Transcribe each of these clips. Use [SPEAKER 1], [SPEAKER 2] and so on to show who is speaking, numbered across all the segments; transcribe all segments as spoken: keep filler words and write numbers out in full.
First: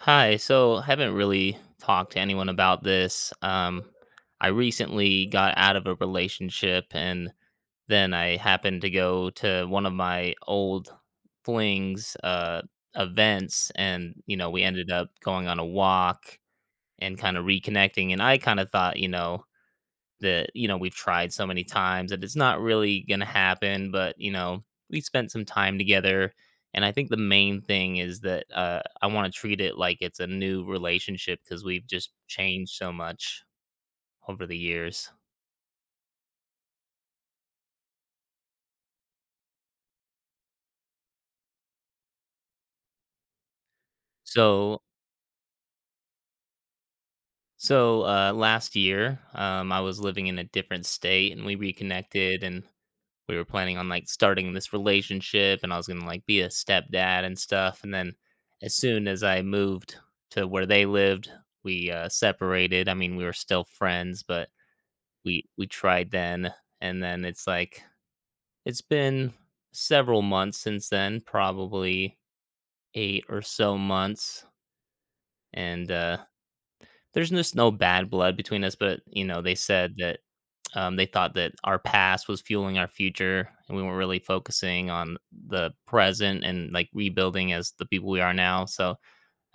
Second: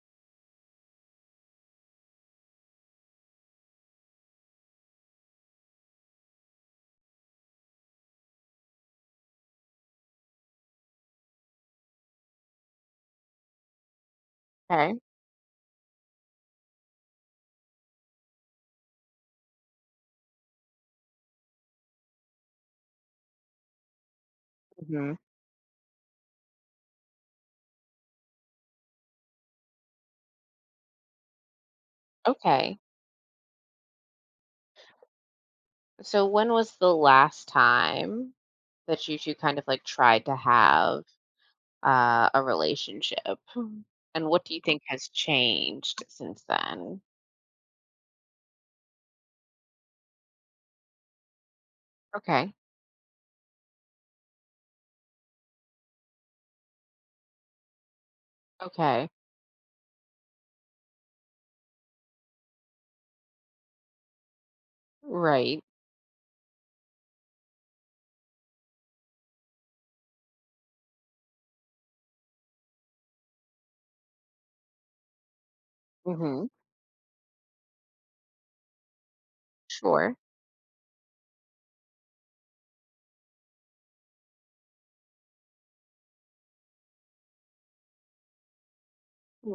[SPEAKER 1] Hi, so haven't really talked to anyone about this. Um, I recently got out of a relationship and then I happened to go to one of my old flings uh events and you know, we ended
[SPEAKER 2] Okay.
[SPEAKER 1] up going on a walk and kind of reconnecting and I kind of thought, you know, that, you know, we've tried so many times that it's not really going to happen. But, you know, we
[SPEAKER 2] Hmm.
[SPEAKER 1] spent some time together. And I think the main thing is that uh, I want to treat it like it's a new relationship because we've just changed
[SPEAKER 2] Okay.
[SPEAKER 1] so much over the years.
[SPEAKER 2] So when was the last time that you two kind of like tried to have uh, a relationship? Mhm. And what do you
[SPEAKER 1] So,
[SPEAKER 2] think has changed since then?
[SPEAKER 1] so uh, last year, um, I was living in a different state and we reconnected
[SPEAKER 2] Okay.
[SPEAKER 1] and we were planning on like starting this relationship and I was going to like be a stepdad and stuff. And then as soon
[SPEAKER 2] Okay.
[SPEAKER 1] as I moved to where they lived, we uh, separated. I mean, we were still friends, but we
[SPEAKER 2] Right.
[SPEAKER 1] we tried then and then it's like it's been several months since then, probably eight or so months and uh.
[SPEAKER 2] Hmm.
[SPEAKER 1] There's just no bad blood between us, but, you know, they said
[SPEAKER 2] Sure.
[SPEAKER 1] that, um, they thought that our past was fueling our future, and we weren't really focusing on the present and, like, rebuilding as the people we are now. So,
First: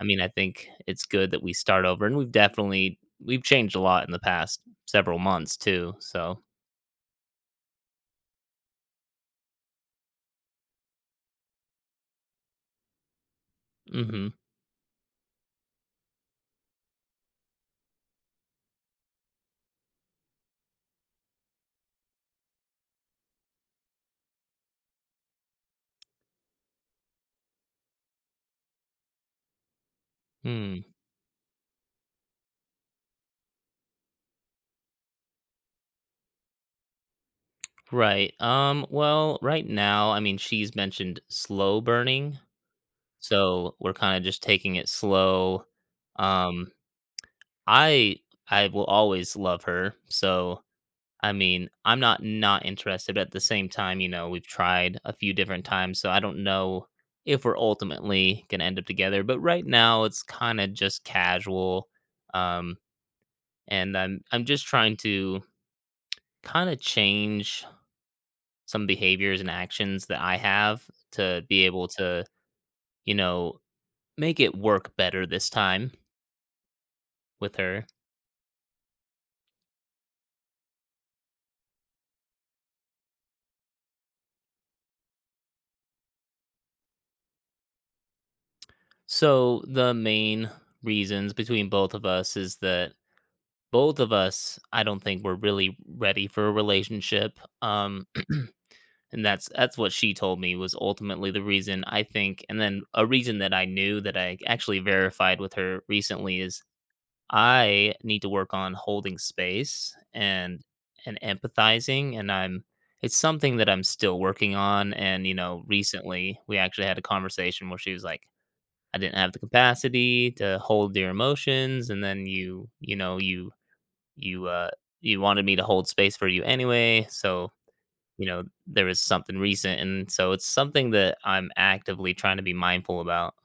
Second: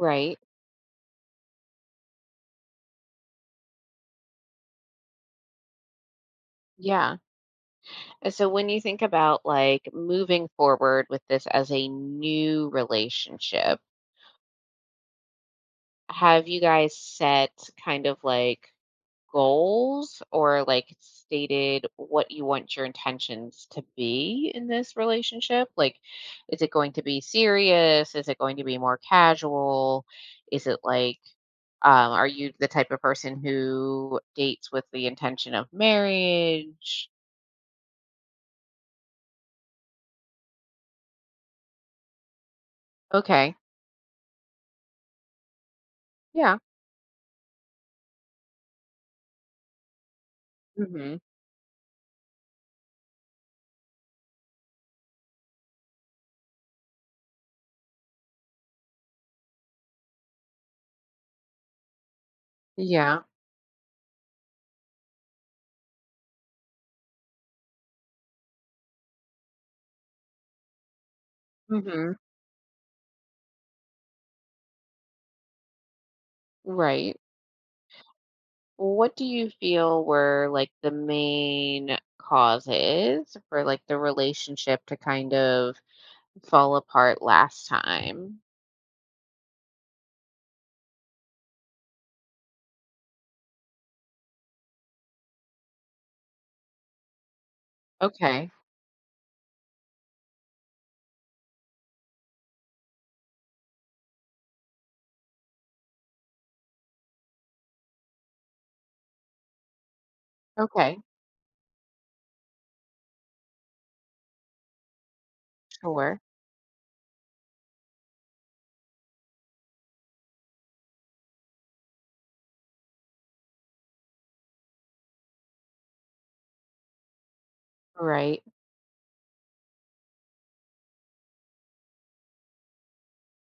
[SPEAKER 1] I mean, I think it's good that we start over, and we've definitely we've changed a lot in the past several months too. So,
[SPEAKER 2] Yeah. And so when you think about like moving forward with this as a new relationship,
[SPEAKER 1] mhm.
[SPEAKER 2] have you guys set kind of like goals or like stated what you want your intentions to be in this relationship? Like, is it going to be serious? Is it going to be more casual? Is it
[SPEAKER 1] Hmm.
[SPEAKER 2] like, um, are you the type of person who dates with the intention of marriage?
[SPEAKER 1] Right, um, well, right now, I mean, she's mentioned slow burning,
[SPEAKER 2] Okay.
[SPEAKER 1] so we're kinda just taking it slow.
[SPEAKER 2] Yeah.
[SPEAKER 1] Um, I I will always love her. So,
[SPEAKER 2] Hmm.
[SPEAKER 1] I mean, I'm not not interested, but at the same time, you know, we've tried a few different times, so I don't know if we're ultimately going to end up together, but right now it's kind of just casual. Um
[SPEAKER 2] Yeah.
[SPEAKER 1] and I'm I'm just trying to kind of change some behaviors and actions that I have to be able
[SPEAKER 2] Hmm.
[SPEAKER 1] to, you know, make it work better this time
[SPEAKER 2] Right.
[SPEAKER 1] with her.
[SPEAKER 2] What do you feel were like the main causes for like the relationship to kind of fall apart last time?
[SPEAKER 1] So the main reasons between both of us is that both of us, I don't think we're really ready for a relationship. Um,
[SPEAKER 2] Okay.
[SPEAKER 1] and that's that's what she told me was ultimately the reason I think, and then a reason that I knew that I actually verified with her recently is I need to work on holding space and
[SPEAKER 2] Okay.
[SPEAKER 1] and empathizing, and I'm it's something that I'm still working on. And you know,
[SPEAKER 2] Sure.
[SPEAKER 1] recently we actually had a conversation where she was like, I didn't have the capacity to hold your emotions, and then you, you know, you you uh you wanted me to hold space for you anyway, so you
[SPEAKER 2] Right.
[SPEAKER 1] know there was something recent, and so it's something that I'm actively trying to be mindful about.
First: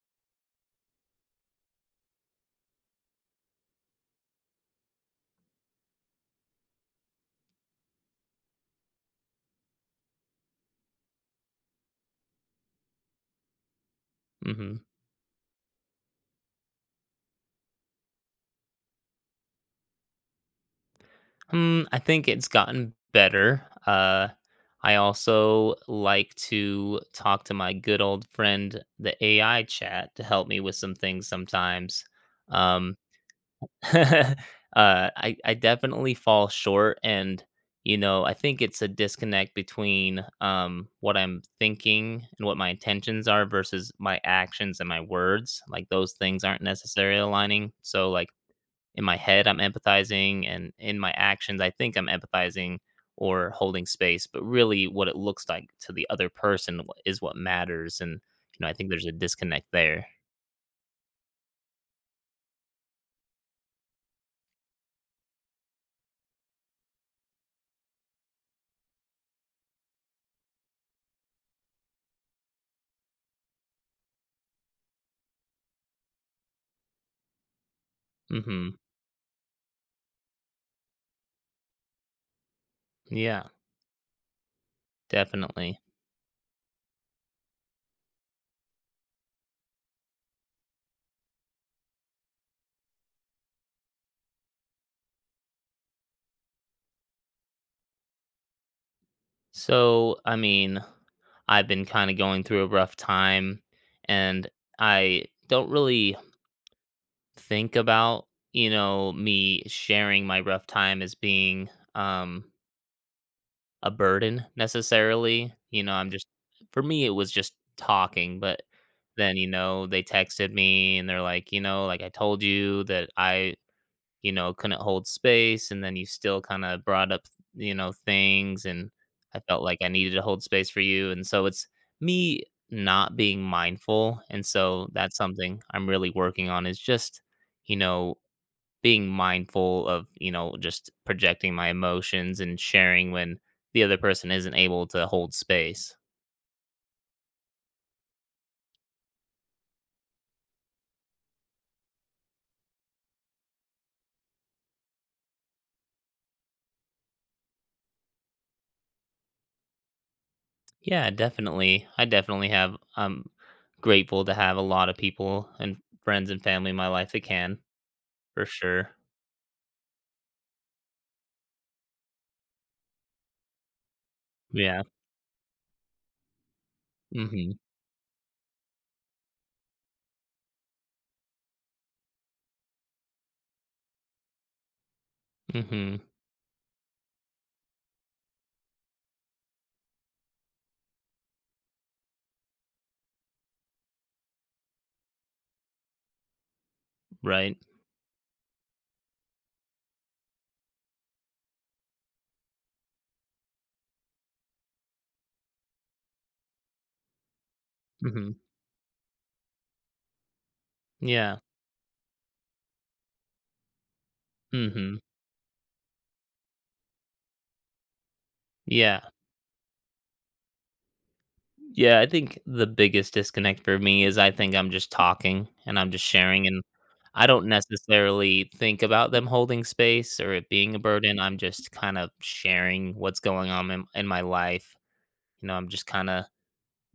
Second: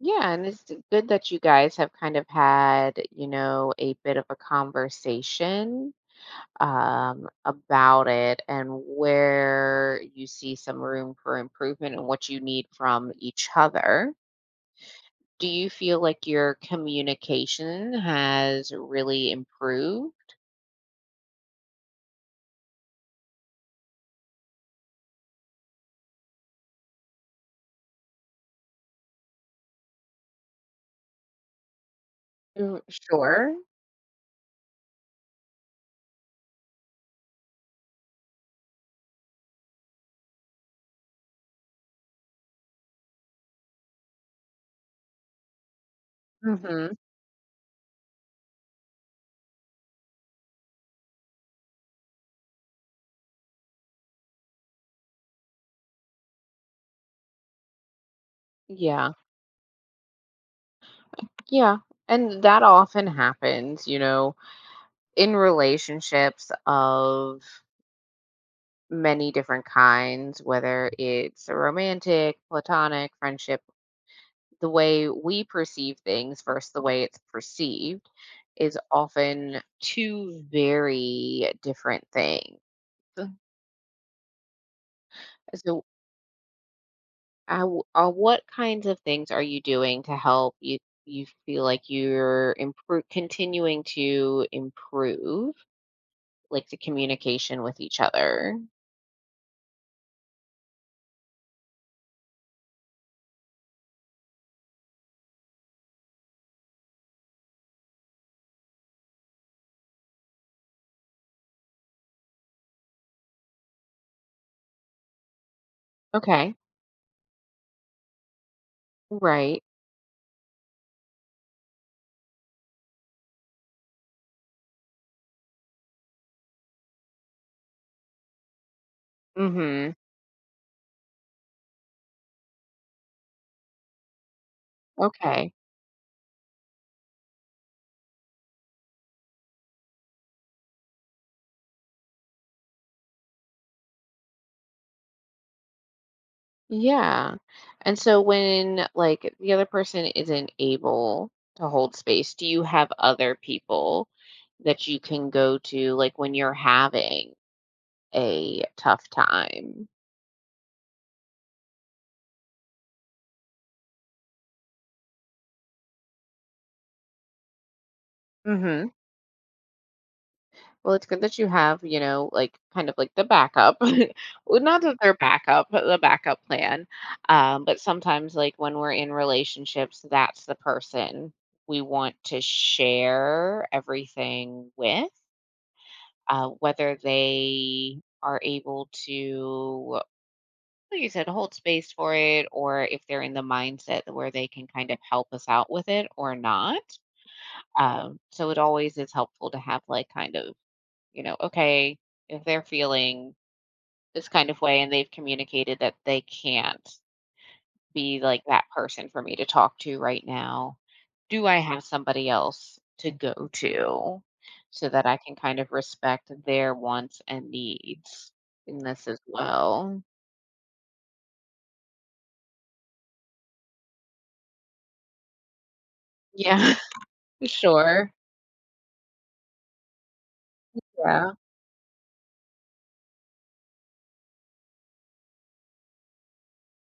[SPEAKER 2] Yeah, and it's good that you guys have kind of had, you know, a bit of a conversation um about it and where you see some room for improvement and what you need from each other.
[SPEAKER 1] Hmm.
[SPEAKER 2] Do you feel like your communication has really improved?
[SPEAKER 1] Hmm, I think it's gotten better. Uh, I also like to talk to my good old friend, the A I chat, to help me with some things sometimes.
[SPEAKER 2] Mm.
[SPEAKER 1] Um,
[SPEAKER 2] Sure.
[SPEAKER 1] uh, I I definitely fall short, and you know, I think it's a disconnect between um, what I'm thinking and what my intentions are versus my actions and my words. Like those things aren't
[SPEAKER 2] Mhm.
[SPEAKER 1] necessarily aligning. So, like in my head, I'm empathizing, and in my actions, I think I'm empathizing or holding space. But really, what it looks like to the other person wh- is what matters. And you know, I think there's
[SPEAKER 2] Yeah.
[SPEAKER 1] a disconnect there.
[SPEAKER 2] Yeah. And that often happens, you know, in relationships of many different kinds, whether it's a romantic, platonic, friendship, the way we perceive things versus the way it's perceived is
[SPEAKER 1] Hmm.
[SPEAKER 2] often two very different things.
[SPEAKER 1] Yeah, definitely.
[SPEAKER 2] So, I w- uh, what kinds of things are you doing to help you? You feel like you're impro- continuing to improve, like the communication with each other.
[SPEAKER 1] So, I mean, I've been kind of going through a rough time and I don't really think about, you know, me sharing my rough time as being um a burden necessarily. You know, I'm just,
[SPEAKER 2] Okay,
[SPEAKER 1] for me it was just talking, but then you
[SPEAKER 2] right.
[SPEAKER 1] know, they texted me and they're like, you know, like I told you that I you know, couldn't hold space, and then you still kinda brought up, you know, things, and I felt like I
[SPEAKER 2] Hmm.
[SPEAKER 1] needed to hold space for you, and so it's me not being mindful, and so that's
[SPEAKER 2] Okay.
[SPEAKER 1] something I'm really working on is just, you know, being mindful of, you know, just projecting my emotions and sharing when the other person isn't able to hold space.
[SPEAKER 2] Yeah. And so when like the other person isn't able to hold space, do you have other people that you can go to like when you're having a tough time?
[SPEAKER 1] Yeah, definitely. I definitely have I'm grateful to have a lot of people and friends and family in my life that can, for
[SPEAKER 2] Hmm.
[SPEAKER 1] sure.
[SPEAKER 2] Well, it's good that you have, you know, like kind of like the backup. Well, Not
[SPEAKER 1] Yeah.
[SPEAKER 2] that they're backup, but the backup plan.
[SPEAKER 1] Mhm,
[SPEAKER 2] Um, but sometimes like when we're in relationships, that's the person we want to share everything with
[SPEAKER 1] mhm,
[SPEAKER 2] uh, whether they are able to, like you said, hold space for it, or if they're in the mindset where they can kind of help us out with it or not.
[SPEAKER 1] right,
[SPEAKER 2] Um, so it always is helpful to have, like, kind of, you know, okay, if they're feeling this kind of way and they've communicated that they can't be
[SPEAKER 1] mhm,
[SPEAKER 2] like that person for me to talk to right now.
[SPEAKER 1] yeah,
[SPEAKER 2] Do I have somebody else to go to so
[SPEAKER 1] mhm,
[SPEAKER 2] that I can kind of respect their wants and needs in this
[SPEAKER 1] yeah.
[SPEAKER 2] as well?
[SPEAKER 1] Yeah, I think the biggest disconnect for me is I think I'm just talking and I'm just sharing, and
[SPEAKER 2] Yeah,
[SPEAKER 1] I don't
[SPEAKER 2] sure.
[SPEAKER 1] necessarily think about them holding space or it being a burden,
[SPEAKER 2] Yeah,
[SPEAKER 1] I'm just kind of sharing what's going on in in my life, you know, I'm just kinda,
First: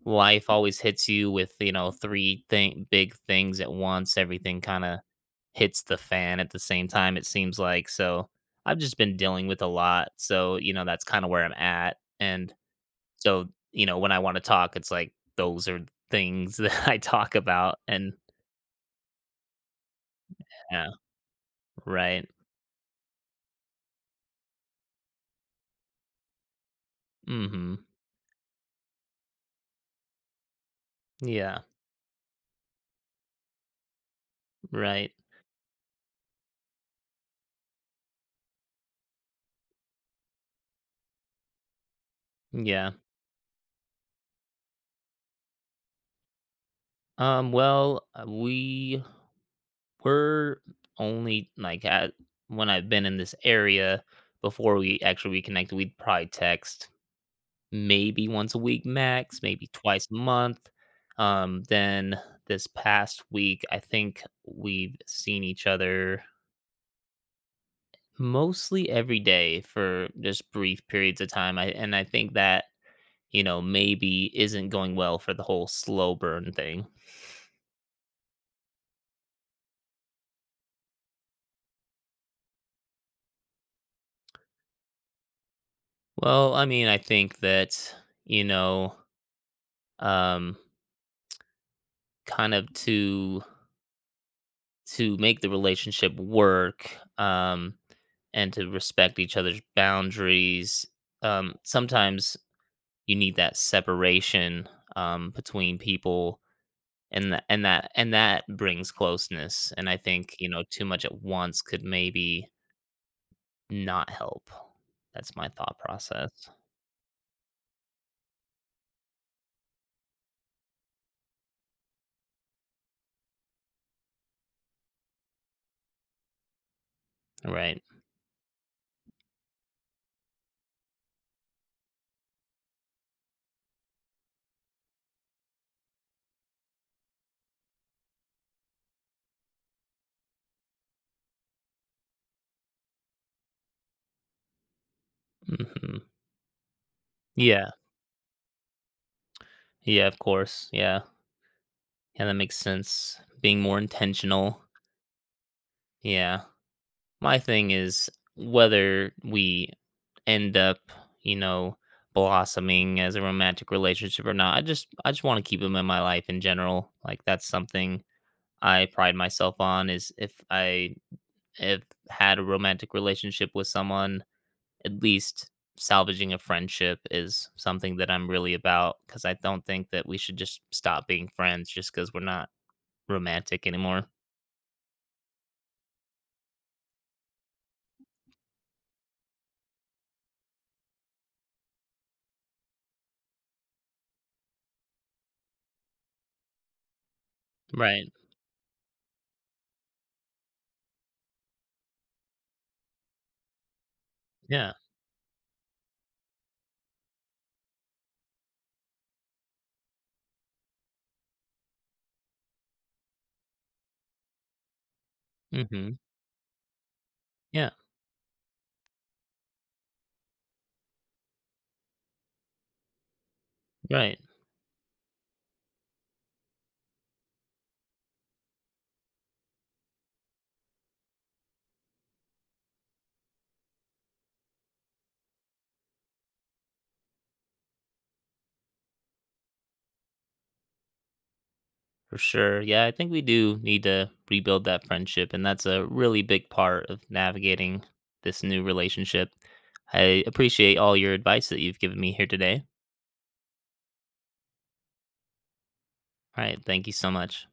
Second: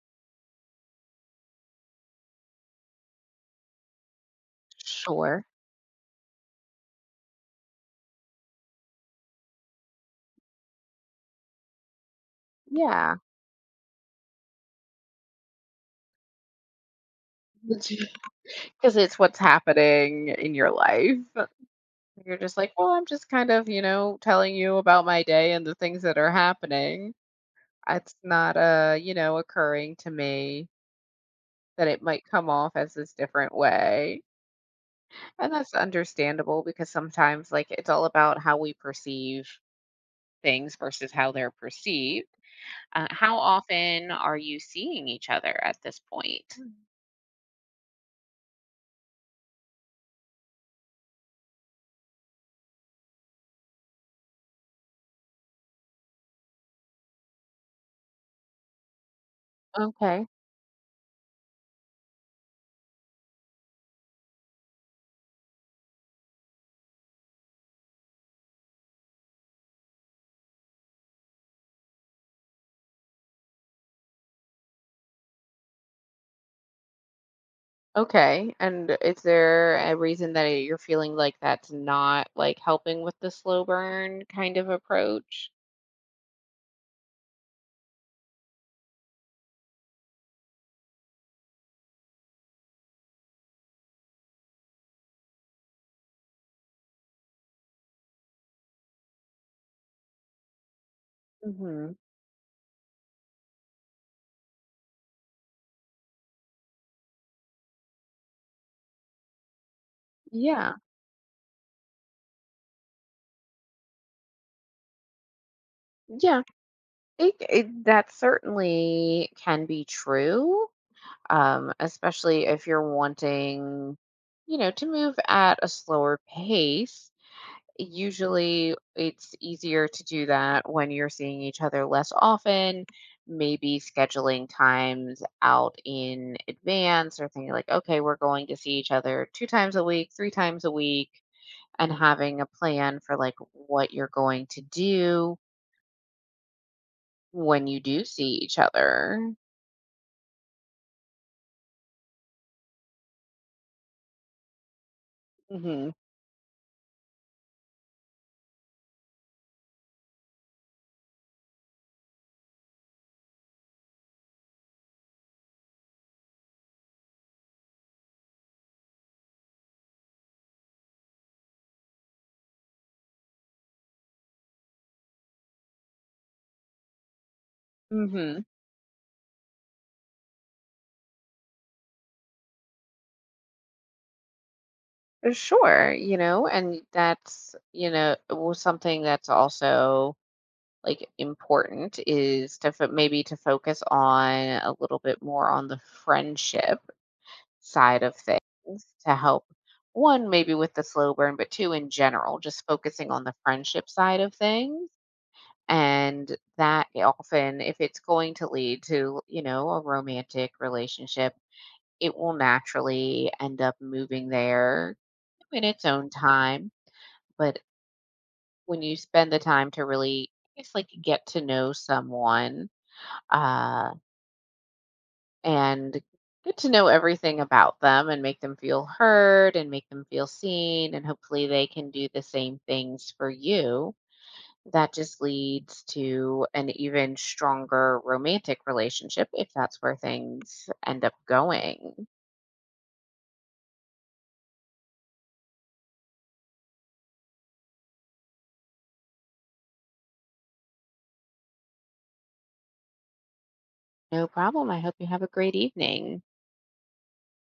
[SPEAKER 1] life always hits you with, you know, three thing big things at once. Everything kinda
[SPEAKER 2] sure.
[SPEAKER 1] hits the fan at the same time, it seems like. So, I've just been dealing with a lot. So, you know, that's kinda where I'm at. And
[SPEAKER 2] Yeah.
[SPEAKER 1] so, you know, when I wanna talk, it's like those are things that I talk about and
[SPEAKER 2] Because it's what's happening in your
[SPEAKER 1] yeah,
[SPEAKER 2] life.
[SPEAKER 1] right.
[SPEAKER 2] You're just like, well, I'm just kind of, you know, telling you about my day and the things that are happening.
[SPEAKER 1] Mhm.
[SPEAKER 2] It's not, uh, you know, occurring to me
[SPEAKER 1] Yeah,
[SPEAKER 2] that it might come off as this different way.
[SPEAKER 1] right.
[SPEAKER 2] And that's understandable because sometimes, like, it's all about how we perceive things versus how they're perceived.
[SPEAKER 1] Yeah.
[SPEAKER 2] Uh, how often are you seeing each other at this point? Mm.
[SPEAKER 1] Um, well, uh, we We're only like at, when I've been in this area before we actually reconnected, we'd probably text maybe once a week max, maybe twice a
[SPEAKER 2] Okay.
[SPEAKER 1] month. Um, then this past week, I think we've seen each other mostly every day for just brief periods of time. I and I think that, you know, maybe isn't going well for the whole slow burn thing.
[SPEAKER 2] Okay. And is there a reason that you're feeling like that's not like helping with the slow burn kind of approach?
[SPEAKER 1] Well, I mean, I think that, you know, um, kind of to to make the relationship work, um, and to respect each other's boundaries. Um,
[SPEAKER 2] Mhm.
[SPEAKER 1] sometimes you need that separation, um, between people, and that and that and that brings closeness. And I think you know
[SPEAKER 2] Yeah.
[SPEAKER 1] too much at once could maybe not help. That's my thought
[SPEAKER 2] Yeah.
[SPEAKER 1] process.
[SPEAKER 2] It, it, that certainly can be true. Um, especially if you're wanting, you know, to move at a slower pace.
[SPEAKER 1] Right.
[SPEAKER 2] Usually it's easier to do that when you're seeing each other less often, maybe scheduling times out in advance or thinking like, okay, we're going to see each other two times a week, three times a week, and having a plan for like what you're going to do
[SPEAKER 1] Hmm.
[SPEAKER 2] when
[SPEAKER 1] Yeah.
[SPEAKER 2] you do see each other.
[SPEAKER 1] Yeah. Of course. Yeah. Yeah. That makes sense. Being more intentional.
[SPEAKER 2] Hmm.
[SPEAKER 1] Yeah. My thing is whether we end up, you know, blossoming as a romantic relationship or not. I just I just want to keep them in my life in general. Like that's something I pride myself on is if I have had a romantic relationship with someone, at least salvaging a friendship is something that I'm
[SPEAKER 2] Hmm.
[SPEAKER 1] really about because I don't think that we should just stop being friends just because we're not romantic anymore.
[SPEAKER 2] Sure, you know, and that's, you know, well, something that's also like important is to fo- maybe to focus on a little bit more on the friendship side
[SPEAKER 1] Right.
[SPEAKER 2] of things to help one maybe with the slow burn, but two in general, just focusing on the friendship side of
[SPEAKER 1] Yeah.
[SPEAKER 2] things. And that often, if it's going to lead to, you know, a romantic relationship, it will naturally end up moving there in its
[SPEAKER 1] Hmm.
[SPEAKER 2] own time, but
[SPEAKER 1] Yeah.
[SPEAKER 2] when you spend the time to really, it's like get to know someone, uh,
[SPEAKER 1] Right.
[SPEAKER 2] and get to know everything about them and make them feel heard and make them feel seen. And hopefully they can do the same things for you. That just leads to an even stronger romantic relationship if that's where things end up going.
[SPEAKER 1] For sure. Yeah, I think we do need to rebuild that friendship. And that's a really big part of navigating this new relationship. I appreciate all your advice that you've given me here today.
[SPEAKER 2] No problem. I hope you have a great evening.
[SPEAKER 1] All right. Thank you so much.